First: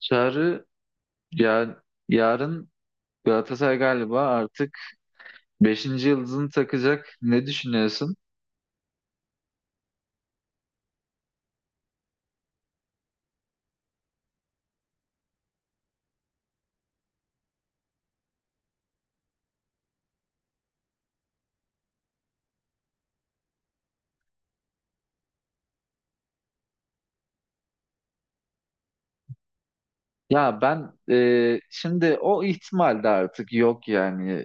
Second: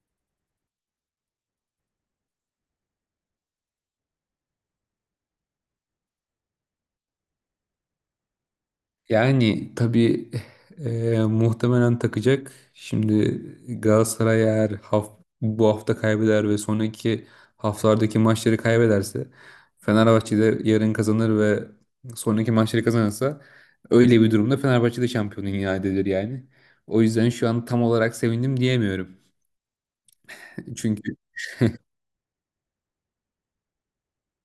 Çağrı ya, yarın Galatasaray galiba artık beşinci yıldızını takacak. Ne düşünüyorsun? Yani tabii, muhtemelen takacak. Şimdi Galatasaray eğer bu hafta kaybeder ve sonraki haftalardaki maçları kaybederse, Fenerbahçe de yarın kazanır ve sonraki maçları kazanırsa, öyle bir durumda Fenerbahçe de şampiyon ilan edilir yani. O yüzden şu an tam olarak sevindim diyemiyorum. Ya ben Çünkü. Şimdi o ihtimal de artık yok yani.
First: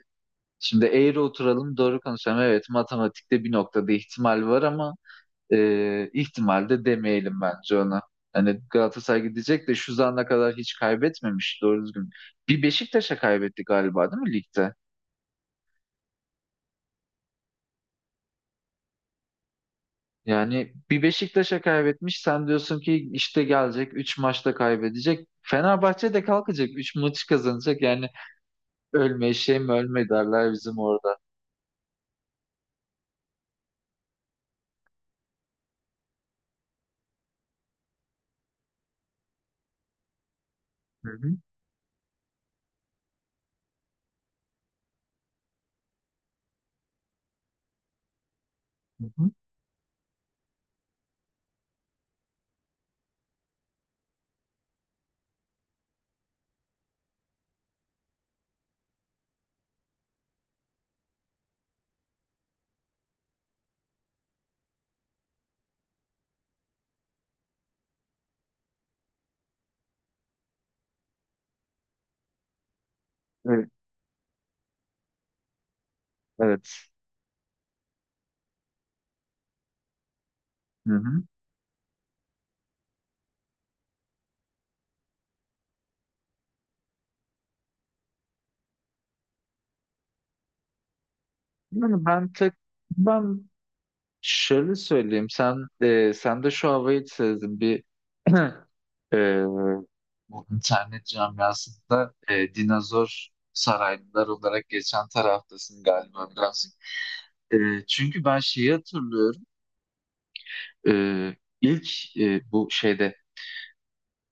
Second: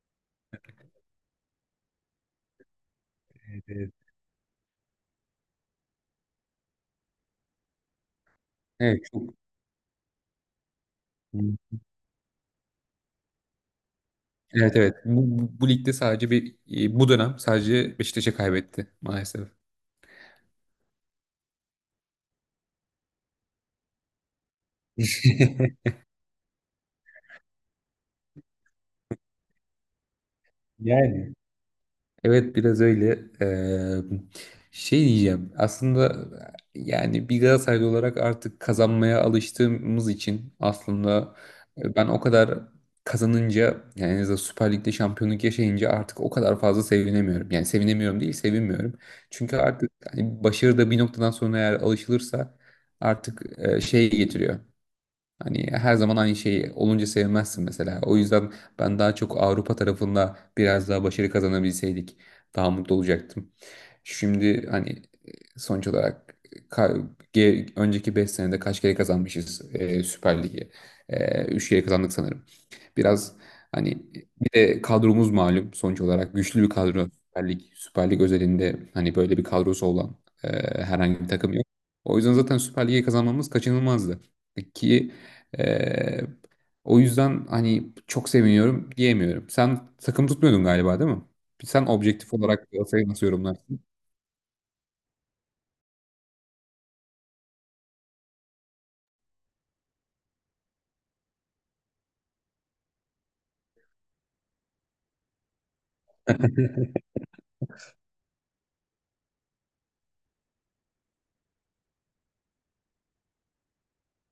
Şimdi eğri oturalım doğru konuşalım. Evet, matematikte bir noktada Evet. ihtimal var ama ihtimal de demeyelim bence ona. Hani Evet, Galatasaray çok. gidecek de şu zamana kadar hiç kaybetmemiş doğru düzgün. Bir Beşiktaş'a kaybetti galiba, değil mi ligde? Evet, evet, bu ligde sadece bir, bu dönem sadece Beşiktaş'a kaybetti maalesef. Yani bir Beşiktaş'a kaybetmiş. Sen diyorsun ki işte gelecek 3 maçta kaybedecek. Fenerbahçe de kalkacak 3 maçı kazanacak. Yani ölme eşeğim ölme derler bizim orada. Yani, evet, biraz öyle. Şey diyeceğim. Aslında yani, bir Galatasaraylı olarak artık kazanmaya alıştığımız için, Hı hı. aslında ben o kadar kazanınca, yani en azından Süper Lig'de şampiyonluk yaşayınca, artık o kadar fazla sevinemiyorum. Yani sevinemiyorum değil, sevinmiyorum. Hı hı. Çünkü artık hani başarı da bir noktadan sonra eğer alışılırsa, artık şey getiriyor. Hani her zaman aynı şey olunca sevmezsin mesela. O yüzden ben daha çok Avrupa tarafında biraz daha başarı kazanabilseydik daha mutlu olacaktım. Şimdi hani, e, sonuç olarak, ka- önceki 5 senede kaç kere kazanmışız, Süper Lig'i? 3 kere kazandık sanırım. Biraz Evet. hani, bir de kadromuz malum, sonuç olarak güçlü bir Evet. kadro. Süper Lig özelinde hani böyle bir kadrosu olan e, Hı herhangi hı. bir takım yok. O yüzden zaten Süper Lig'i kazanmamız kaçınılmazdı. E, ki ee, O yüzden hani çok seviniyorum diyemiyorum. Sen takım tutmuyordun galiba, değil mi? Sen Yani objektif olarak Galatasaray'ı nasıl ben yorumlarsın? şöyle söyleyeyim. Sen de şu havayı sezdim. Ee, bu internet camiasında dinozor saraylılar olarak geçen taraftasın galiba birazcık. E, çünkü ben şeyi hatırlıyorum. E, ilk e, bu şeyde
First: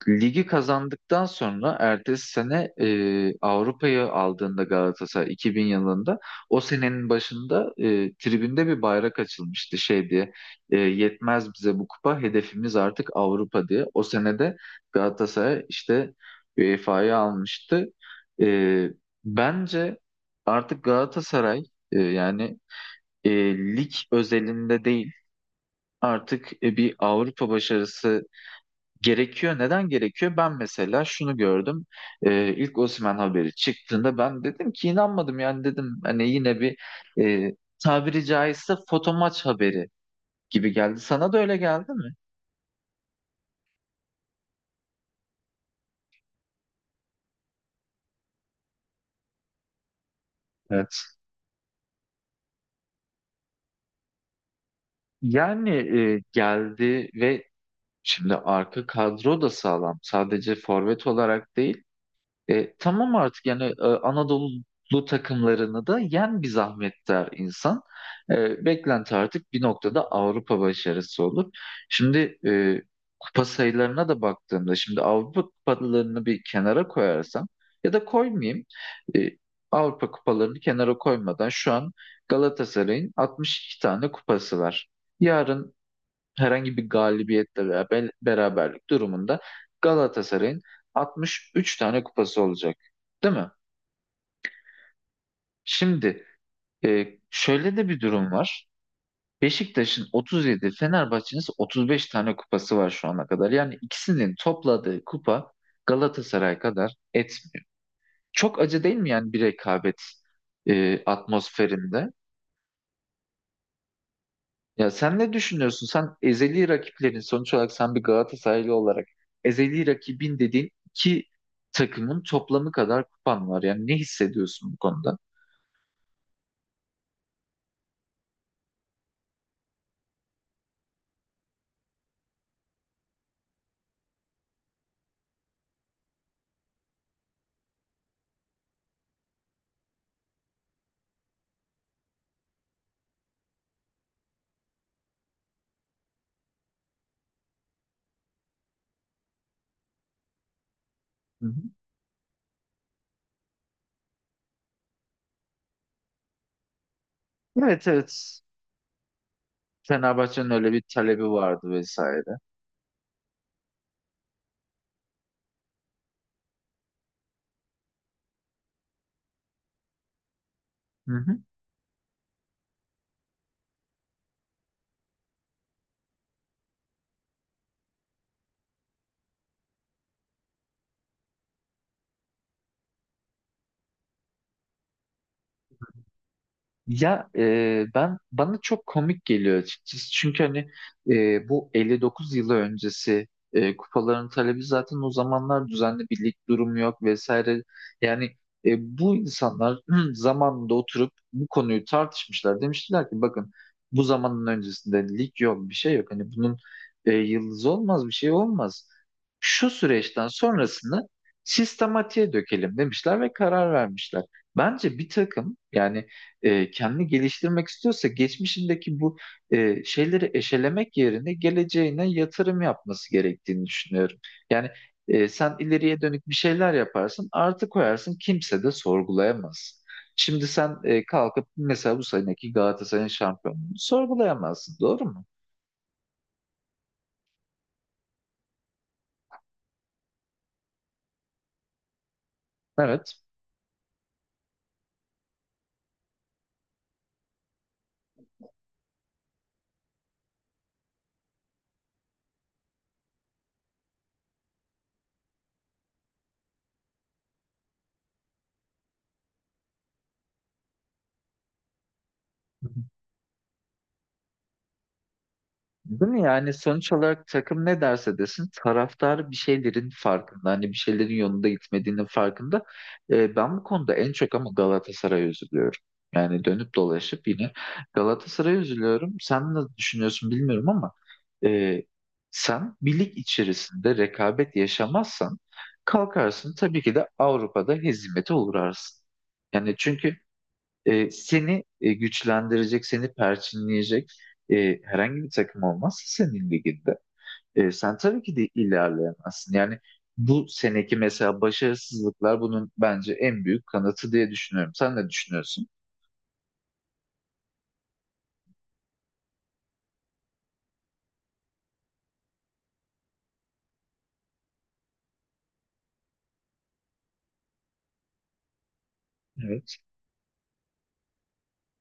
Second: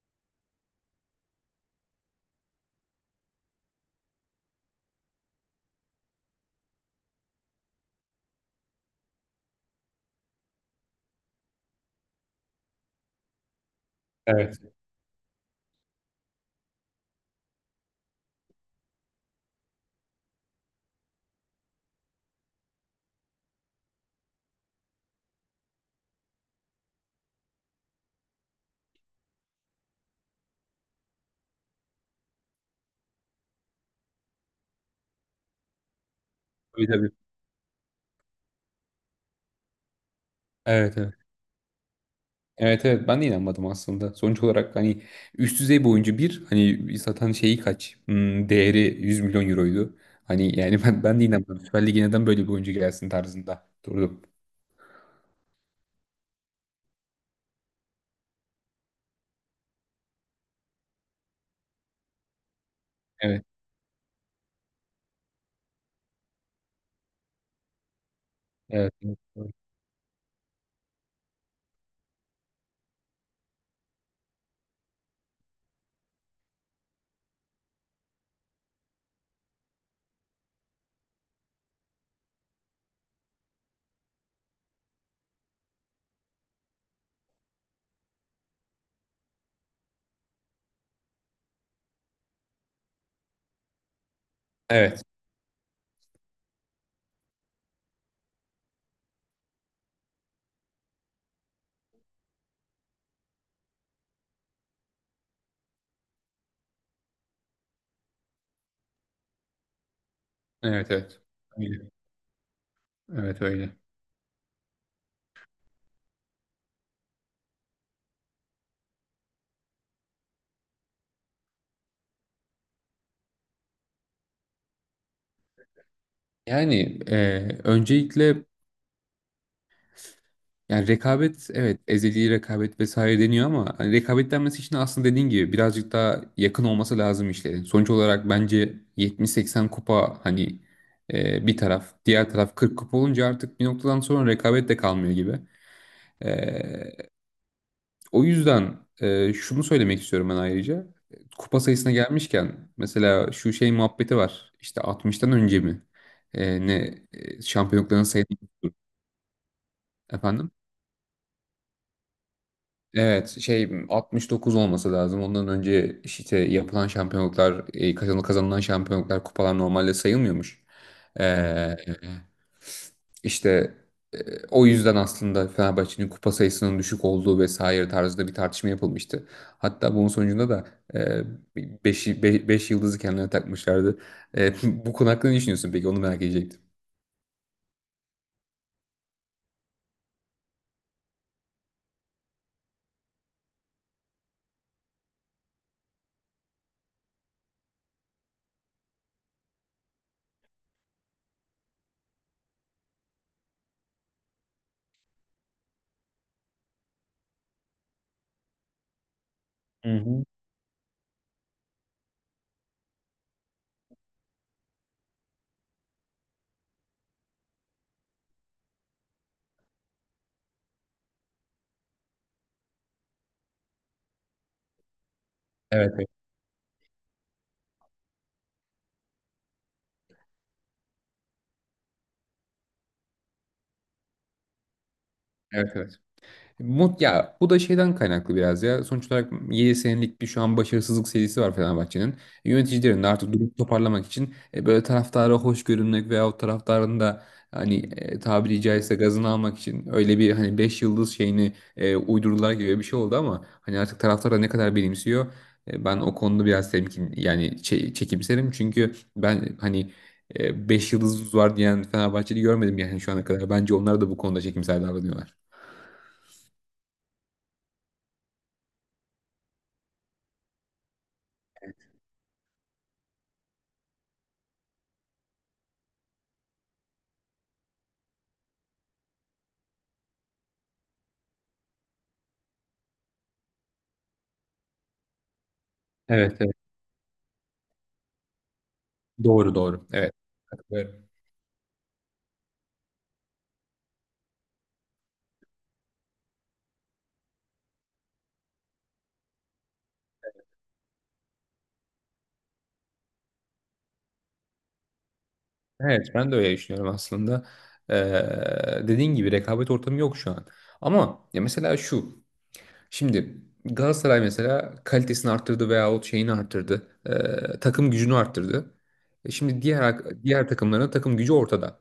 ligi kazandıktan sonra ertesi sene Avrupa'yı aldığında Galatasaray 2000 yılında, o senenin başında tribünde bir bayrak açılmıştı, şey diye, yetmez bize bu kupa, hedefimiz artık Avrupa diye. O senede Evet. Galatasaray işte UEFA'yı almıştı. E, bence artık Galatasaray e, yani e, lig özelinde değil, artık bir Avrupa başarısı gerekiyor. Neden gerekiyor? Ben mesela şunu gördüm. İlk Osimhen haberi çıktığında ben dedim ki, inanmadım yani, dedim hani yine bir Tabii, tabii. e, tabiri caizse foto maç haberi gibi Evet, geldi. evet. Sana da öyle geldi mi? Evet, evet, ben de inanmadım aslında. Sonuç olarak hani üst düzey bir oyuncu, bir hani zaten şeyi kaç, değeri 100 milyon euroydu. Hani, yani Evet. ben de inanmadım. Süper Lig'e neden böyle bir oyuncu gelsin tarzında durdum. Yani geldi ve şimdi arka kadro da sağlam. Sadece forvet olarak değil. Tamam artık Evet, yani Anadolu takımlarını da yen bir zahmet der insan. E, evet, beklenti evet, artık bir noktada Avrupa başarısı olur. Şimdi kupa sayılarına da baktığımda, şimdi Avrupa kupalarını bir kenara koyarsam, ya da koymayayım. E, Avrupa kupalarını kenara koymadan şu an Galatasaray'ın 62 tane kupası var. Yarın herhangi bir galibiyetle veya beraberlik durumunda Galatasaray'ın 63 tane kupası olacak. Değil mi? evet, Şimdi şöyle de bir durum var. Beşiktaş'ın 37, Fenerbahçe'nin ise 35 tane kupası var şu ana kadar. Yani ikisinin topladığı kupa Galatasaray kadar etmiyor. Çok acı değil mi yani, bir rekabet evet, evet. Öyle. atmosferinde? Evet, öyle. Ya sen ne düşünüyorsun? Sen ezeli rakiplerin, sonuç olarak sen bir Galatasaraylı olarak, ezeli rakibin dediğin iki takımın toplamı kadar kupan var. Yani ne hissediyorsun bu konuda? Yani, öncelikle, yani rekabet, evet, ezeli rekabet vesaire deniyor, ama hani rekabet denmesi için aslında, dediğin gibi, birazcık daha yakın olması lazım işlerin. Sonuç olarak bence 70-80 kupa hani, bir taraf, diğer taraf 40 kupa olunca, artık bir noktadan sonra rekabet de kalmıyor gibi. E, O yüzden, şunu söylemek istiyorum ben ayrıca. Hı hı. Kupa sayısına gelmişken mesela, şu şey muhabbeti var işte, 60'tan önce mi, ne, Evet, şampiyonlukların sayısı evet. Fenerbahçe'nin efendim? öyle bir talebi vardı vesaire. Evet, şey, 69 olması lazım. Ondan önce işte yapılan şampiyonluklar, kazanılan şampiyonluklar, kupalar normalde sayılmıyormuş. Hı hı. Ee, işte e, o yüzden aslında Fenerbahçe'nin kupa sayısının düşük olduğu vesaire tarzında bir tartışma yapılmıştı. Hatta bunun sonucunda da 5 yıldızı kendilerine takmışlardı. E, Bu konu hakkında ne düşünüyorsun peki? Onu merak edecektim. Ya e, ben bana çok komik geliyor açıkçası. Çünkü hani bu 59 yılı öncesi kupaların talebi, zaten o zamanlar düzenli bir lig durumu yok vesaire. Yani bu insanlar zamanında oturup bu konuyu tartışmışlar. Demiştiler ki, bakın, bu zamanın öncesinde lig yok, bir şey yok. Hani bunun yıldızı olmaz, bir şey olmaz. Şu Hı hı. süreçten sonrasını sistematiğe dökelim demişler ve karar vermişler. Bence bir takım, yani kendini geliştirmek istiyorsa, geçmişindeki bu şeyleri eşelemek yerine geleceğine yatırım yapması gerektiğini düşünüyorum. Yani sen Evet, ileriye evet, dönük bir şeyler yaparsın, artı koyarsın, kimse de sorgulayamaz. Şimdi sen kalkıp mesela bu seneki Galatasaray'ın şampiyonluğunu sorgulayamazsın, doğru mu? evet. Ya, bu da şeyden kaynaklı biraz ya. Sonuç olarak 7 senelik bir şu an başarısızlık serisi var Fenerbahçe'nin. Yöneticilerin de Evet. artık durumu toparlamak için, böyle taraftara hoş görünmek, veyahut taraftarın da hani, tabiri caizse gazını almak için, öyle bir hani 5 yıldız şeyini uydurdular gibi bir şey oldu. Ama hani artık taraftar da ne kadar benimsiyor, ben o konuda biraz temkin, yani çekimserim, çünkü ben hani, 5 yıldızımız var diyen Fenerbahçe'yi görmedim yani şu ana kadar. Bence onlar da bu konuda çekimser davranıyorlar. Değil mi? Yani sonuç olarak takım ne derse desin, taraftar bir şeylerin farkında. Hani bir şeylerin yolunda gitmediğinin farkında. Ben bu konuda en çok ama Galatasaray'a üzülüyorum. Yani dönüp dolaşıp yine Galatasaray'a üzülüyorum. Sen ne düşünüyorsun bilmiyorum ama e, sen bir lig içerisinde rekabet yaşamazsan, Evet. kalkarsın tabii ki de Avrupa'da hezimete uğrarsın. Doğru, Yani doğru. Evet. çünkü Katılıyorum. Seni güçlendirecek, seni perçinleyecek herhangi bir takım olmazsa senin liginde, sen tabii ki de ilerleyemezsin. Yani bu seneki mesela başarısızlıklar bunun bence en büyük kanıtı diye düşünüyorum. Sen ne düşünüyorsun? Evet, ben de öyle düşünüyorum aslında. Dediğin gibi, rekabet ortamı yok şu an. Ama ya, mesela şu. Şimdi Galatasaray mesela kalitesini arttırdı, veyahut şeyini arttırdı. Takım gücünü arttırdı. Şimdi Evet. diğer takımların takım gücü ortada.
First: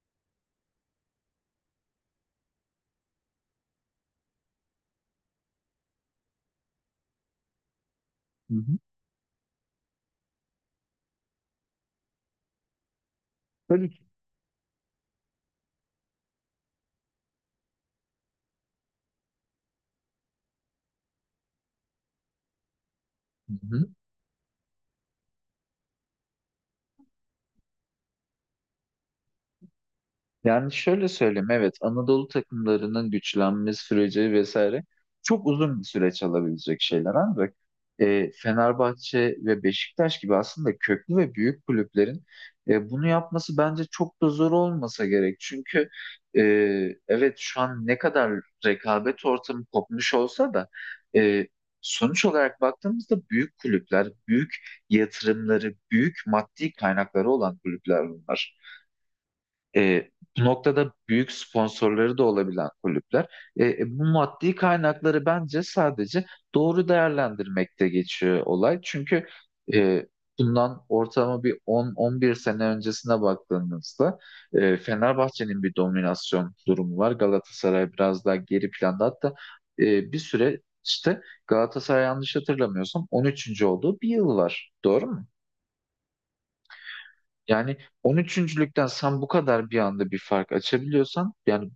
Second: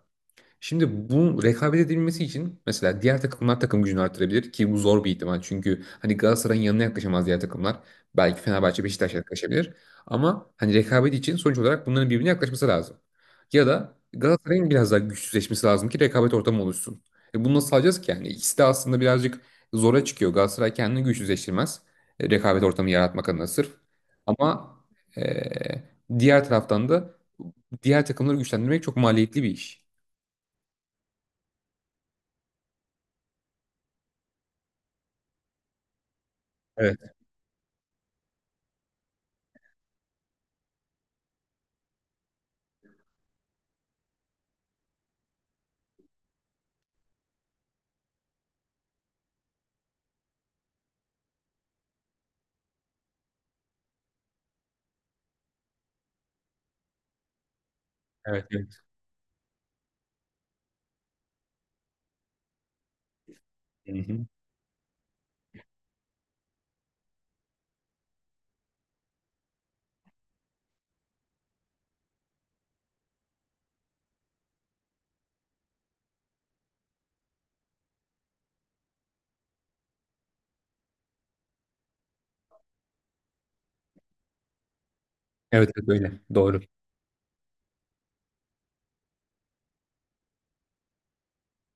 Şimdi bu rekabet edilmesi için, mesela diğer takımlar takım gücünü artırabilir, ki bu zor bir ihtimal. Çünkü hani Galatasaray'ın yanına yaklaşamaz diğer takımlar. Belki Hı hı. Fenerbahçe Beşiktaş yaklaşabilir. Ama hani rekabet için sonuç olarak bunların birbirine yaklaşması lazım. Ya Tabii da ki. Galatasaray'ın biraz daha güçsüzleşmesi lazım, ki rekabet ortamı oluşsun. Bunu nasıl sağlayacağız ki yani? İkisi de aslında birazcık zora çıkıyor. Galatasaray kendini güçsüzleştirmez, rekabet ortamı yaratmak adına Hı sırf. hı. Ama e, diğer taraftan da diğer takımları güçlendirmek çok maliyetli bir iş. Yani şöyle söyleyeyim, evet, Anadolu takımlarının güçlenme süreci vesaire çok uzun bir süreç alabilecek şeyler, ancak Fenerbahçe ve Beşiktaş gibi aslında köklü ve büyük kulüplerin bunu yapması bence çok da zor olmasa gerek. Çünkü e, evet, şu an ne kadar rekabet ortamı kopmuş olsa da, e, sonuç olarak baktığımızda, büyük kulüpler, büyük yatırımları, büyük maddi kaynakları olan kulüpler Evet, bunlar. evet. E, bu noktada büyük sponsorları da olabilen kulüpler. E, e, Hı bu hı. maddi kaynakları bence sadece doğru değerlendirmekte geçiyor olay. Çünkü e, bundan ortalama bir 10-11 sene öncesine baktığımızda Fenerbahçe'nin bir dominasyon durumu var. Galatasaray biraz daha geri planda. Hatta bir süre işte Galatasaray, yanlış hatırlamıyorsam, 13. olduğu bir yıl var. Doğru mu? Evet, evet, öyle. Doğru. Yani 13.lükten sen bu kadar bir anda bir fark açabiliyorsan, yani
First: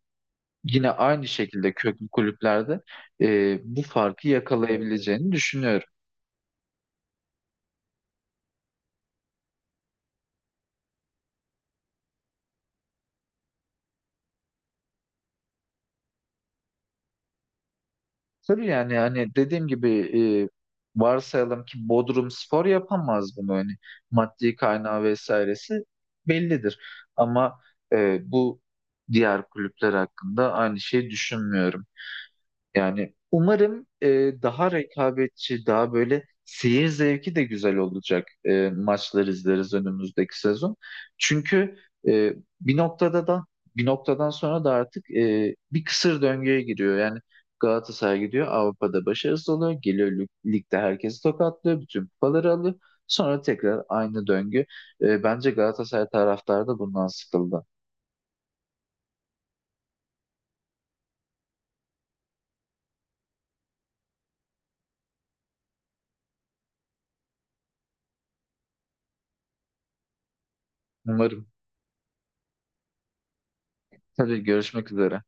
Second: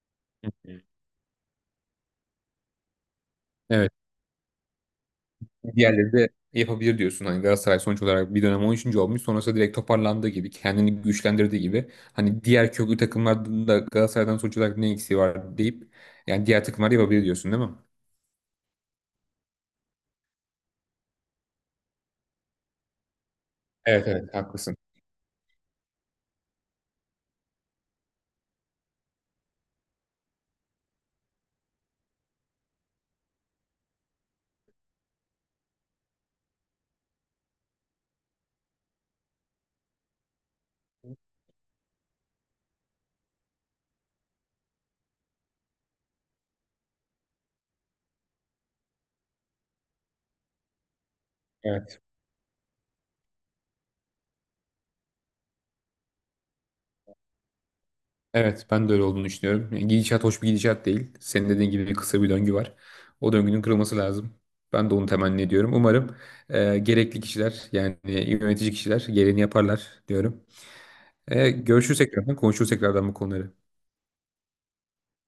Evet. yine aynı şekilde köklü kulüplerde bu Evet. farkı yakalayabileceğini düşünüyorum. Diğerleri de yapabilir diyorsun. Hani Galatasaray sonuç olarak bir dönem 13. olmuş. Sonrasında direkt toparlandığı gibi, kendini güçlendirdiği gibi, hani diğer köklü takımlarda da Galatasaray'dan sonuç olarak ne eksiği var deyip, yani diğer takımlar yapabilir diyorsun, değil mi? Tabii yani hani dediğim gibi, varsayalım ki Bodrumspor yapamaz bunu, hani Evet, evet, maddi haklısın. kaynağı vesairesi bellidir. Ama bu diğer kulüpler hakkında aynı şeyi düşünmüyorum. Yani umarım daha rekabetçi, daha böyle seyir zevki de güzel olacak maçlar izleriz önümüzdeki sezon. Çünkü e, bir noktada da bir noktadan sonra da artık bir kısır döngüye giriyor. Yani Galatasaray gidiyor, Avrupa'da başarısız oluyor. Geliyor, ligde herkesi tokatlıyor. Evet. Bütün kupaları alıyor. Sonra tekrar aynı döngü. Bence Galatasaray taraftarı da bundan sıkıldı. Evet, ben de öyle olduğunu düşünüyorum. Yani gidişat hoş bir gidişat değil. Senin dediğin gibi kısa bir döngü var. O döngünün kırılması lazım. Ben de onu temenni ediyorum. Umarım gerekli kişiler, yani yönetici kişiler, gereğini yaparlar diyorum. Umarım. Görüşürsek tekrardan, konuşuruz tekrardan bu konuları. Tabii, görüşmek üzere.